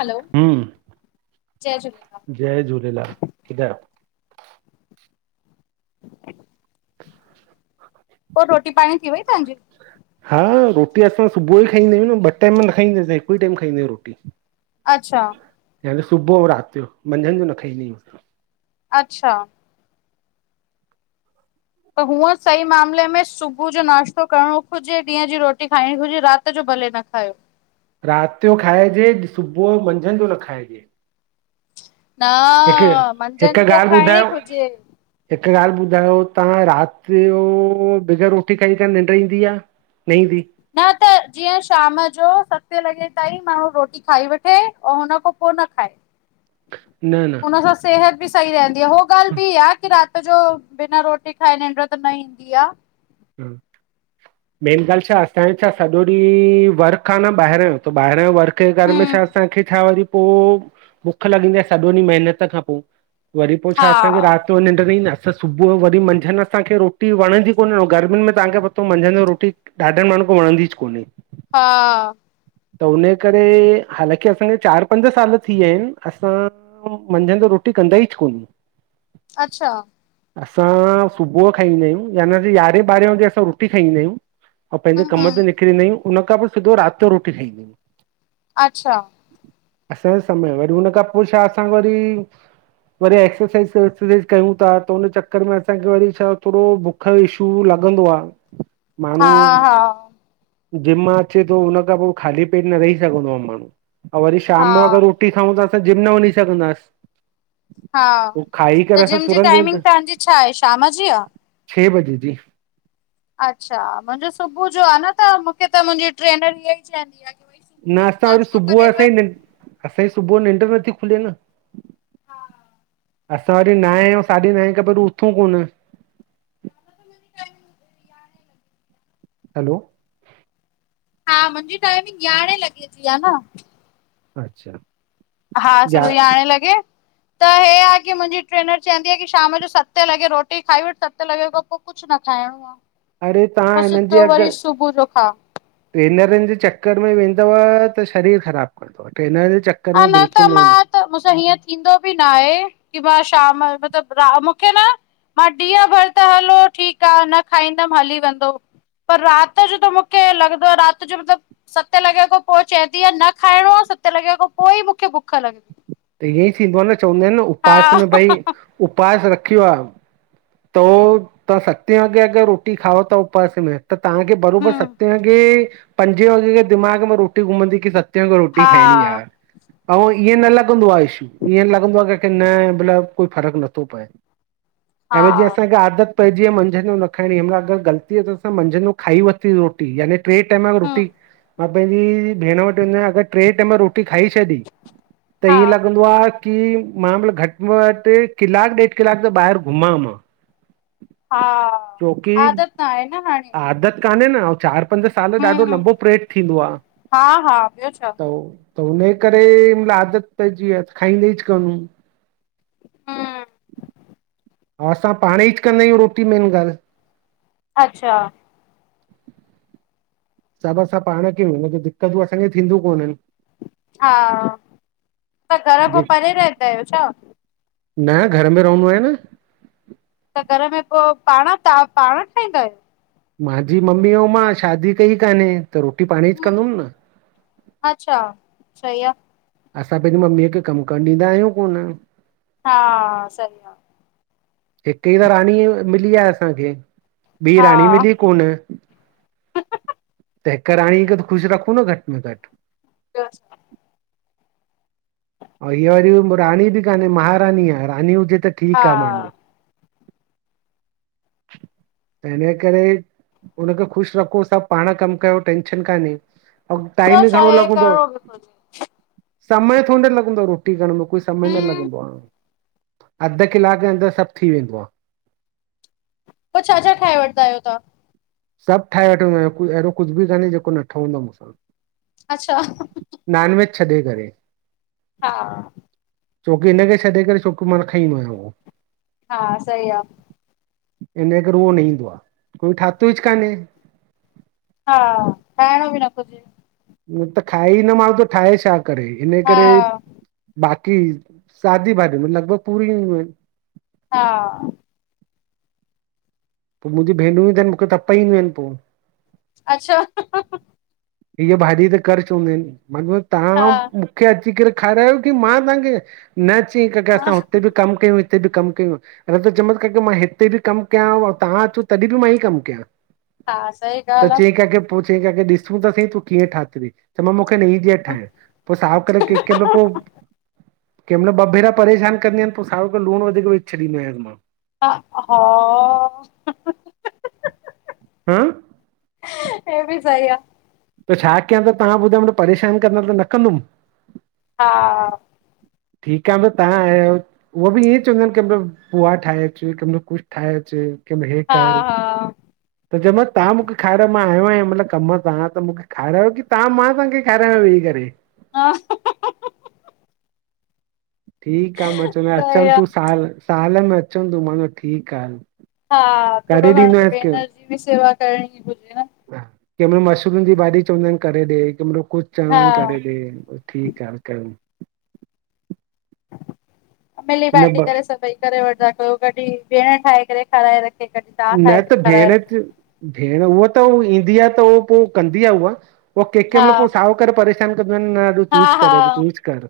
हलो, जय झूलेलाल, जय झूलेलाल [inaudible] [inaudible] पो रोटी पाणी थी वई तव्हांजी? हा रोटी असां सुबुह ई खाईंदा आहियूं न, ॿ टाइम न खाईंदा आहिस हिकु ई टाइम खाईंदा आहियूं रोटी अच्छा या त सुबुह और रात जो, मंझंद जो न खाईंदा आहियूं असां अच्छा त हुअं सही मामले में सुबुह जो नाश्तो करणो घुर्जे ॾींहं जी रोटी खाइणी घुर्जे राति जो भले न खायो रात जो खाइजे सुबुह औं मंझंद जो न खाइजे हिकु न मंझंद जो खाइण ई घुर्जे हिक ॻाल्हि ॿुधायो तव्हां राति जो बिगर रोटी खाई करे निंड ईंदी आ? न ईंदी न त जीअं शाम जो सतें लॻे ताईं माण्हू रोटी खाई वठे औं हुन खां पो न खाए न हुन सां सेहत बि सही रहंदी आ हो ॻाल्ह बि आ कि रात रात जो बिना रोटी खाए निंड्र त न ईंदी आ [unintelligible] मेन ॻाल्ह छा असांजो छा सॼो ॾींहु वर्क आ न ॿाहिर त ॿाहिर जो वर्क घर में हम्म, छा असांखे छा वरी पो भुख लॻंदी आ सॼो ॾींह मेहनत खां पो वरी पो हा, छा असांखे रात जो निंड नआई न असां सुबुह जो वरी मंझंद असांखे रोटी वणंदी कोन गर्मियुन में तव्हांखे पतो मंझंद जो रोटी ॾाढन माण्हुनि खे वंड़दीज कोन्हे हा त हुन करे हालांकी असांखे चार पंज साल थी विया आहिनि असां मंझंदि रोटी कंदा ईच कोन अच्छा असां सुबुह खाईंदा आहियूं या न यारहें ॿारहें वजे असां रोटी खाईंदा आहियूं ऐं पंहिंजे हम्म, कम हम्म, ते निकिरींदा आहियूं उन खां पोइ सिधो राति जो रोटी खाईंदा आहियूं। अच्छा असांजे समय वरी हुन खां पोइ छा असां वरी वरी एक्सरसाइज़ [unintelligible] कयूं था त उन चक्कर में असांखे वरी छा थोरो बुख इशू लगंदो आ। हा हा जिम मां अचे थो हुन्न खां पोइ ख़ाली पेट न रही सघंदो आ माण्हू ऐं वरी हा शाम जो अगरि रोटी खाऊं त असां जिम न वञी सघंदास। हा त जिम जी टाइमिंग वेंदा तव्हांजी छा आहे? शाम जी आ? छह बजे जी अच्छा मुंहिंजो सुबुह जो आहे न त मूंखे त मुंहिंजी ट्रेनर ईअं ई चवंदी आहे की भई सुबुह न जो तूं असां वरी नाश्तो सुबुह करे असांजी वठ नि असांजी सुबुह जो निंड नथी खुले न हा असां वरी नाय साढी नाए खां पहिरीं उथूं कोन त हलो, हा, मुंहिंजी टाइमिंग यारहें लॻे जी आहे न अच्छा हा या सुबुह यारह लॻे त हे आहे की मुंहिंजी ट्रेनर चवंदी आहे की शाम जो सते लॻे रोटी खाई वठ सते लॻे खां पोइ कुछ न खाइणो आ। अरे पो तव्हां हिननि जे सिधो अॻ वरी सुबुह जो खा ट्रेनरनि जे चक्कर में [unintelligible] शरीर ख़राब [unintelligible] टेनर अञा त मां त मूंसां हीअं थींदो बि न आहे की मां शाम [unintelligible] मूंखे न मां ॾींह भर त हलो ठीकु आ न खाईंदम हली वेंदो पर रात जो त मूंखे लॻदो आहे राति जो मतिलबु सते लॻे खां पोइ चवंदी आहे न खाइणो आ सत लॻे खां पोइ मूंखे बुख लॻंदी त ईअं ई थींदो आ न चवंदा आहिनि न हा उपवास में भई उपवास रखियो आ। त तव्हां सते वॻे अगर रोटी खाओ था उपवास में त तव्हांखे बरोबर हूं सते वॻे पंजे वॻे दिमाग में रोटी घुमंदी की सत रोटी हा खाइणी यार ऐं ईअं न लॻंदो आहे [unintelligible] ईअं लॻंदो आहे की न भला कोई फ़र्क नथो पए ऐं हा वरी जीअं असांखे आदत पर जींय मंझंन जो न खाइणी आ, हिनमल अगरि ग़लतीअ सां असांं मंझन जो खाई वरिती रोटी यानी ट्रे टाइम हूं रोटी मां पंहिंजी भेण वटि वेंदो आहियां अगरि ट्रे टैम रोटी रोटी खाई छॾी त हा ही लॻंदो आ कि मां मतलब घटि में घटि किलाकु ॾेढ किलाकु त ॿाहिरि घुमां मां। हां, छोकी आदत ना आए न। हाणे आदत कान्हे न अउ चार पंज साल ॾाढो हूं लंबो प्रेड थींदो आ, हा हा ॿियो छा तो त हुन ए करे, आदत पइजी वई आ त खाईंदा इच कोन् हू। हूं। हा असां पाणइच कंदा आहियूं रोटी मेन ॻाल्हि। अच्छा। सभ असां पाण कयूं त दिक्क़तयूं असांखे थींदियू कोनन हा त घर जे खां परे रहिन्दा आयो छा? न घर में रहन्दो आयां न त घर में पो पाण तां पाण ठाहींदा आयो मांजी मम्मी अऊं मां शादी कई काने त रोटी पांण ई आहियो? कंदुम न सई आ असां पंहिंजी मम्मीअ खे कम करण ॾींदा आहियूं कोन हा सही हिक ई त राणी मिली आ असांखे ॿी हा राणी मिली कोन त हिक राणी खे ख़ुश रखूं न घट मे घट [unintelligible] अउ हीअ वरी म राणी बि कान्हे महारानी आ रानी हुजे त हा ठीक आ माण्हूं [inaudible] त हिन ॼे करे उनखे ख़ुशि रखो सभु पाण कमु कयो टेंशन कान्हे। अऊं टाइम ॿियो ॿि छा घणों हे लॻंदो। करिणो बि घुरिजे। समय थोरी न लॻंदो आ रोटी करण में कोई समय न हम्म, लॻंदो आ। अध किलाक जे अंदरि सभु थी वेंदो आ। पो छा छा ठाहे वठदा आहियो तहां? सभु ठाहे वठंदा आहियां कु अहिड़ो कुझु बि कान्हे जेको न ठहंदो आ मुसां। अच्छा छॾे करे हा छोकी हिन खे छॾे करे छोक मां न खाईंदो आहियां उहो हा सई आ। इन ए करे उहो न ईंदो आहे कोई ठाक हा ठाहिणो बि न थो थे। न त खाए ई न माल त ठाहे छा करे हिन ए हा करे की सादी भाॼी में लॻभॻ पूरी हा पोइ मुंहिंजी भेनरूं ई थन आहिनि मूंखे तपाईंदियूं आहिनि पोइ अच्छा हीअ भाॼी त कर्च हूंंदा आहिनि म हा तव्हां मूंखे अची करे खारायो की मां तव्हांखे न चई कि हा असां हुते बि कम कयूं हिते बि कमु कयूं न त चमत क की मां हिते बि कमु कयां तव्हां अचो तॾहिं बि मां ई कमु कयां? हा सही ॻाल्हि आ। ॾूं त स त कीअ ठात त नई दर ठाहे पोइ साफ़ करे कंहिं क पो कंहिं महिल ॿ भेरा परेशान कंदी आहिनि पोइ सा खे लूणु वधीक वि छॾींदी आहि मां। ह हा हम हे बि सही आहे। त छा कयां त तव्हां ॿुधायो, परेशान कंदा त न कंदुमि हा ठीकु आहे तव्हां उहो बि ईअं चवंदा आहिनि की मतलब पुआ ठाहेच कम जो कुझ ठाहेच कम हे हा कर हा [unintelligible] तव्हां मूंखे खारायो मां आयो आहियां मतलबु कमु त त मूंखे खारायो की तव्हां मां तव्हांखे खारायां, वेही करे हा ठीकु आ मां चवंद सही अचनि आ। तूं साल साल में अचनि तूं माना ठीकु आ। हा थोरो घणो त भेनर जी बि सेवा करणी हुजे ह कंहिं महिल मशरूम जी भाॼी चवंदा आहिनि करे ॾे कंहिंमरो कुझ च हा करेॾे ठीकु आहे क मिली हिन बाटी ब करे सभई करे वठंदा कयो, कॾहिं भेण ठाहे करे खाराए रख न त भेण भेण हूहा त ईंदी आहे त उ पोइ कंदी आहे उहा। उ के हा केम प पोइ साहकारी प न एॾो हा तूच हा कर ॾ तूच कर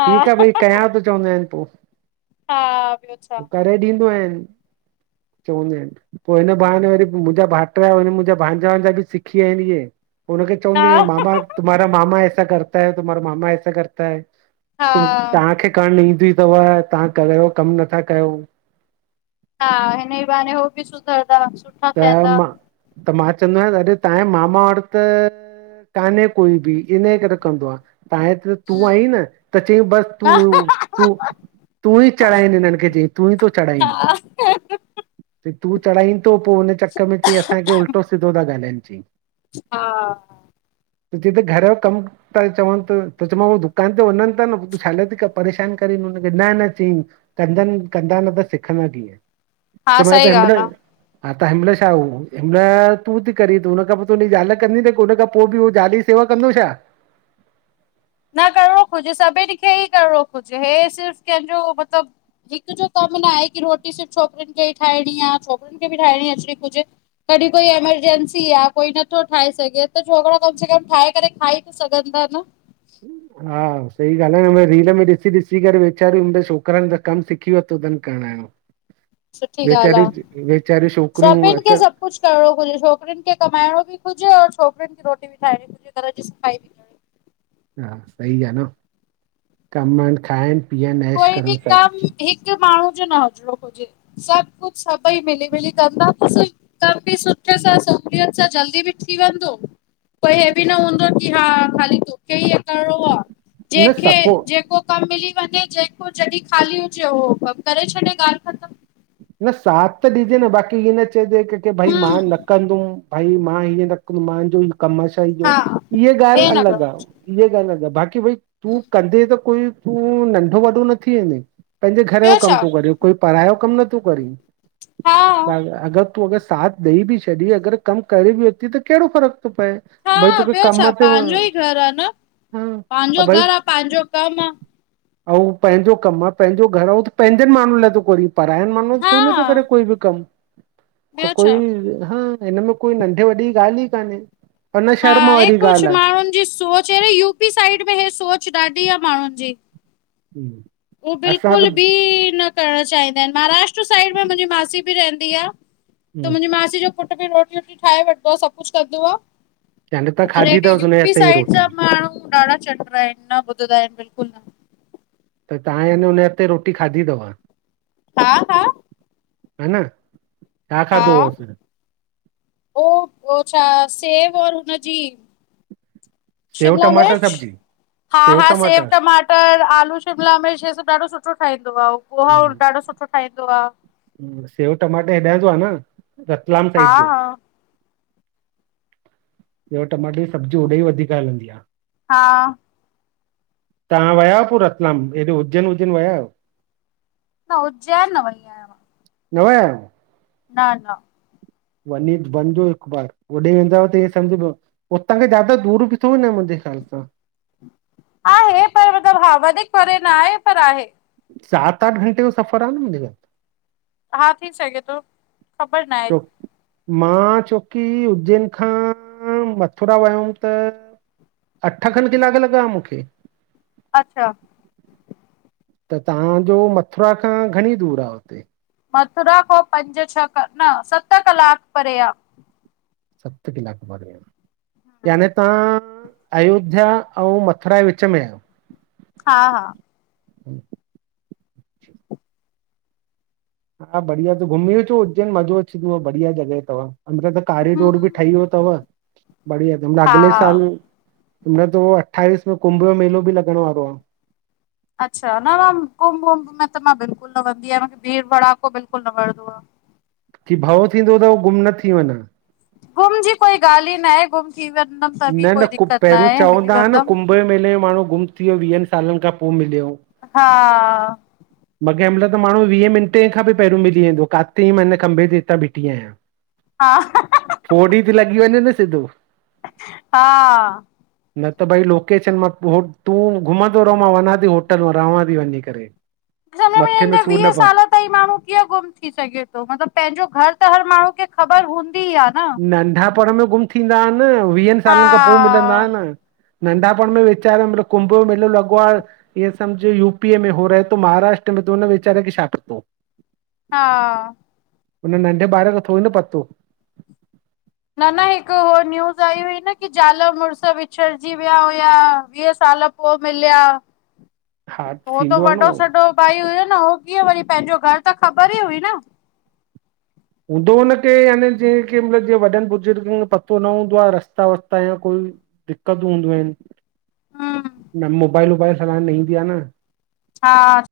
हा ठीकु आहे भई कयां त चवंदा आहिनि पो हा ॿियो छा करे ॾींदो आहिनि। चवंदी आहिनि पोइ हिन बहाने वरी मुंहिंजा भाइट हुन मुंहिंजा बांजा भांजा बि सिखीिया आहिनि इहे। हुननखे चऊूंंद हा न मामा तुम्हार मामा सा करतै तुमारा मामा ऐसा करतै। हा त तव्हांखे करण ईंदी अथव तव्हां कहिड़ो कम नथा कयो। हा हिन न ई ब हो बि सु त मां त मां चवंदो आहिन तव्हांजे मामा वर त कान्हे कोई बि इनजे करे कंदो आ। त आहे त तूं हम्म, आई न त चई बस हा तूं तूं तूं ई चढ़ाईनि हिननि खे चई तूं ई थो हा चढ़ाईनि। तू चढ़ाईं थो पोइ हुनन चक में चयईं, असांखे उल्टो सिधो था ॻाल्हाइनि चयईं। हा। त जिते घर जो कमु था चवनि त त चां दुकान ते वञनि था न तूं छाले ती परेशान करे? न न चईं, कंदनि कंदा न त सिखंदा कीअं। हा चयोमांसि सई त हिनमहिल कवाल। हा त हिमहिल छा हू हिमहिल तूं थी कर हुन खां ज़ाल थियो? कंदु छा? न करणो घुरजे सभिनि खे ई करिणो घुरजे, हे सिर्फ़ कंहिंजो मतलबु हिकु जो कमु। में न आहेी रोटी सिर्फ़ छोकिरन खे ई ठाहिणी आहे छोकिरनि खे बि ठाहिणी अच कुझु। कॾहिं कोई एमरजंसी आ कोई नथो ठाहे सघे त छोकरा कम से कम ठाहे करे खाई त सघंदा न। हा सही ॻाल्हि आहे, रील में ॾिसी ॾिसी करे वेचारियूं छोकिरनि त कमु सिखी वरितोूंन। यण सुठी ॻाल्हि वेचारी आ वेचा सभिनि खे सभु कुझ करणो खुजे, छोकरिन कमाइणो बि खुजे और छोकिरिन खे रोटी ठण घर जी साई बि करणी हा सही आहे न कमनि खाइणु कोई बि कम हिकु माण्हू कुझ सभी बिठ सां हीरो छा जल्दी थी वेंदो पो हे बि न हूंदो कि हा खाली तोखे ई कड़ो अं न सपो जेको कम मिली वञे ॾहिं ख़ाली हुजे करे छॾेाल्हि ख़तम। न साथ त ॾिजे न बाकि ही न चयजे कें खे भाई मां हम्म न कंदुम भई मां हीअं रखंदुमि मांजो कमु आ ई सॼो हा इअ ॻाल्हि हे न अलग करो आ इअ ॻाल्हि अलग आ। की भई तूं कंदे त कोई तूं नंढो वॾो न थी वेंदे। पंहिंजे घर जो ॿियो कम छा थोूं करी, कई पढ़ाइ जो कमु नथूं करी। हा तूं अगरि साथ ॾेई बि छॾी अगरि कमु करे बि वती त कहिड़ो फ़र्कु? पए हा भई तूंखे कम मां ते हा पांजो भई घर आ पांजो कम आ। ऐं हू पंहिंजो कम आ पंहिंजो घर आ हू पंहिंजनि माण्हू लाइ त थो कोरी पा ॿायरो माण्हू आ हा कोन थो करे कोई बि कम त ॿियो कोई छा। हा त हिनमें कोई नंढे वॾे जी ॻाल्हि ई कान्हे पर न हा शर्म हे वारी कुछ ॻाल्हि माण्हुनि जी सोच अहिड़े यूपी साइड में हे सोच ॾा ढी आ माण्हुनि जी। आहे हो असां बिल्कुल त बि न करण चाहींदा आहिन महाराष्ट्र साइड में मुंहिंजी मासी रहंदी आ त मुंजी मासी जो पुट बि रोटी वोटी ठाहे वठदो आ सभु कुछ कंदो आ। चन अरे हेॾी यूपी साइड जा माण्हू ॾाढा चंडरा आहिन न ॿुधंदा आहिन बिलकुल न त तव्हां हेन हुनजे हिते रोटी खाधी थव हा हा हेन हा हो हो छा सेव ओर हुन जी सेऊं टमाटर सब्जी हा हा सेव टमाटर आलू शिमला मिर्च हे सभु ॾाढो सु सुठो ठहींदो आ पोहा ॾाढो सुठो ठाहींदो आ। सेव टमाटा हेॾां जो आ न रतलाम हा साइड जो। हा सेव टमाटे जी सब्जी होॾे ई वधीक हलंदी आ। हा तव्हां विया आयो पो रतलाम हेॾो उज्जैन उज्जैन विया आहियो? न उज्जैन न वई आयां मां। न वया आयो न न वञी वञिजो हिकु बार होॾे वेंदा त ही सम्झझो हुतां खां ज्यादा दूर बि थो न मुंहिंजे ख्याल सां आहे पर मतिलब हा वधीक परे न आहे पर आहे। सत आठ घंटे जो सफ़र आ न हुनजो। हा थी सघे थो ख़बर न आहे। छो मां छोकी उज्जैन खां मथुरा वियो हुअम त अठ खनि कलाक लॻा मूंखे अच्छा त तव्हां जो मथुरा खां घणी दूरि आ? मथुरा खां पंज छह न सत कलाक परे आ। सत कलाक परे आ। याने तव्हां अयोध्या अऊं मथुरा जे विच में आहियो हा हा हूं हा बढ़िया त घुमी अचो उज्जैन मज़ो अचींदो बढ़िया जॻहि अथव अंदर त हम कारीडोर बि ठही वियो थव। बढ़िया त म हा अगले साल न त पो अठावीस में कुंभ जो मेलो बि लॻण वारो आ। अच्छा न न कुंभ वुंभ में त मां बिल्कुल न वेंदी आहियां मूंखे भीड़ भड़ाको बिल्कुल न वणंदो आ। की भउ थींदो थव गुम न थी वञा। गुम जी कोई ॻाल ई नाहे गुम थी वेंदमि त बि न न कोई कु दिक़त पहिरियों आहे मिली चवंदा हुआ न वेंदमि कुंभ मेले जो माण्हू गुम थी वियो वीहनि सालनि खां पो मिलियो हा ब कें मेल माण्हू वीह मिंटे खां बि पहिरियों मिली वेंदो काथे मां हिन खंबे ते हितां बीठी आहियां। हा फोर डी ते लॻी वञे न सिधो हा न त भई लोकेशन मां तूं घुमंदो रहो मां वञा थी होटल मां रवां थी वञी करे। सम्झ में न मथे ईंदो आ सूर वीह न पए साल ताईं माण्हू कीअं गुम थी सघे थो मतलब पंहिंजो घर त हर माण्हू खे ख़बर हूंदी। आ न नंढापण में गुम थींदा आहिन वीहनि हा सालनि खां पोइ मिलंदा आन नंढापण में वेचारो मलब कुंभ मेलो लॻो आ ईअ सम्झ यूपी में हो रह थो महाराष्ट्र में त हुन वेहारे के छा पतो हा हुन नंढे ॿार खे थोङी न पतो न न हिकु हो न्यूज़ आई हुई न कि ज़ाल मुड़ुस विछङ जी विया हुया वीह साल साल पो मिलिया हा हो त थींदो आ न वॾो उहो सॾो भई हुयो न हो कीअं वरी पंहिंजो घर त ख़बर ई हुई न हूंदो हुनखे यानि जें के मतलब जीअं वॾनि बुर्जुर्गनि खे पतो न हूंदो आ रस्ता वस्ता या कोई दि दिकतूं हूंदियूं आहिनि हम्म न मोबाइल वोबाइल हलाएण न ईंदी आहे न हा